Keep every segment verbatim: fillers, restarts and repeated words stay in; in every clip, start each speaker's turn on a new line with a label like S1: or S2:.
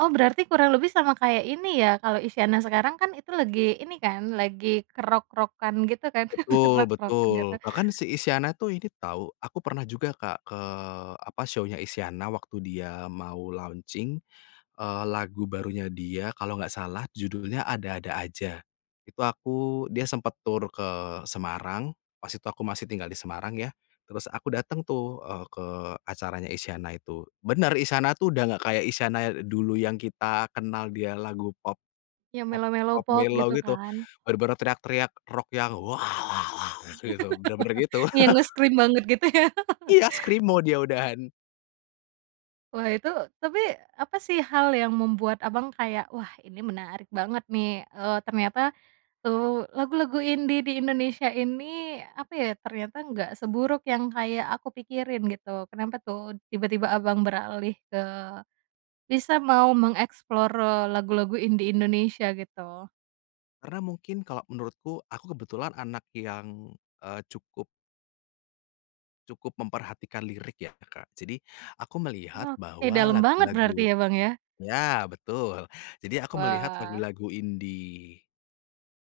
S1: Oh, berarti kurang lebih sama kayak ini, ya, kalau Isyana sekarang kan itu lagi ini kan, lagi ke rock-rock-an gitu kan?
S2: Betul
S1: Rock-rock-an
S2: betul.
S1: nggak, tuh.
S2: Bahkan si Isyana, tuh, ini tahu aku pernah juga, Kak, ke apa, show-nya Isyana, waktu dia mau launching, eee, lagu barunya dia kalau enggak salah judulnya Ada-Ada Aja, itu aku dia sempet tur ke Semarang, pas itu aku masih tinggal di Semarang ya. Terus aku datang, tuh, eee, ke acaranya Isyana itu, bener Isyana, tuh, udah enggak kayak Isyana dulu yang kita kenal dia lagu pop,
S1: Yang melow-melow
S2: pop-pop
S1: pop
S2: mellow
S1: gitu,
S2: gitu,
S1: kan.
S2: bener-bener teriak-teriak rock yang, waw waw waw waw, gitu. Bener-bener gitu.
S1: Yang nge-scream banget gitu, ya?
S2: Iya, screamo, dia udahan.
S1: Wah itu tapi apa, sih, hal yang membuat, Abang, kayak, wah ini menarik banget, nih, eee, ternyata, tuh, lagu-lagu indie di Indonesia ini apa ya, ternyata enggak seburuk yang kayak aku pikirin gitu, kenapa, tuh, tiba-tiba, Abang ,beralih ke bisa mau mengeksplor lagu-lagu indie Indonesia, gitu?
S2: Karena mungkin kalau menurutku, aku kebetulan anak yang, eee, cukup cukup memperhatikan lirik ya, Kak, jadi aku melihat
S1: Oke
S2: bahwa
S1: dalem banget berarti,
S2: lagu-lagu
S1: ya, Bang, ya?
S2: ya betul, jadi aku melihat
S1: Wah.
S2: lagu-lagu indi,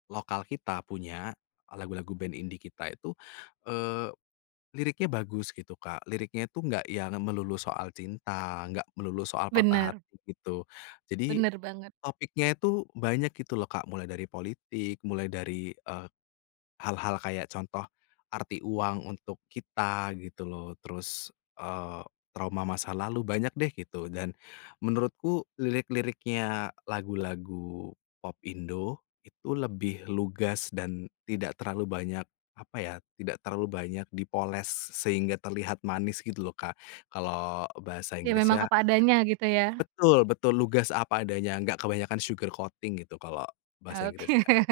S2: lokal kita punya, lagu-lagu band indie kita itu, eee, liriknya bagus gitu, Kak, liriknya itu enggak yang melulu soal cinta, enggak melulu soal patah
S1: Bener.
S2: hati gitu, jadi
S1: Bener banget.
S2: topiknya itu banyak gitu loh, Kak. Mulai dari politik, mulai dari, eee, hal-hal kayak contoh arti uang untuk kita gitu loh, terus, eee, trauma masa lalu, banyak, deh, gitu. Dan menurutku lirik-liriknya lagu-lagu popindo, itu lebih lugas dan tidak terlalu banyak apa ya, tidak terlalu banyak dipoles sehingga terlihat manis gitu loh kak, kalau bahasa
S1: Ya, memang
S2: Inggrisnya
S1: apa adanya, gitu, ya.
S2: Betul betul. Lugas, apa adanya, nggak kebanyakan sugar coating gitu kalau bahasa
S1: Oke.
S2: Inggrisnya, gitu.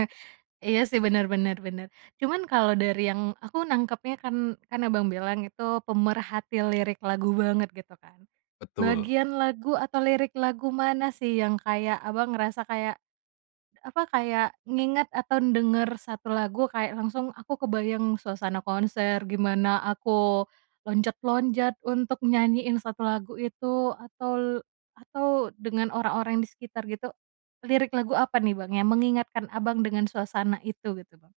S1: Iya, sih, bener bener bener. Cuman kalau dari yang aku nangkepnya kan kan, Abang, bilang itu pemerhati lirik lagu banget gitu kan,
S2: Betul.
S1: bagian lagu atau lirik lagu mana, sih, yang kayak, Abang, ngerasa kayak apa, kayak, ngingat atau denger satu lagu kayak langsung aku kebayang suasana konser, gimana aku loncat-loncat untuk nyanyiin satu lagu itu atol atau dengan orang-orang di sekitar gitu, lirik lagu apa nih, Bang? Yang mengingatkan, Abang, dengan suasana itu, gitu, Bang?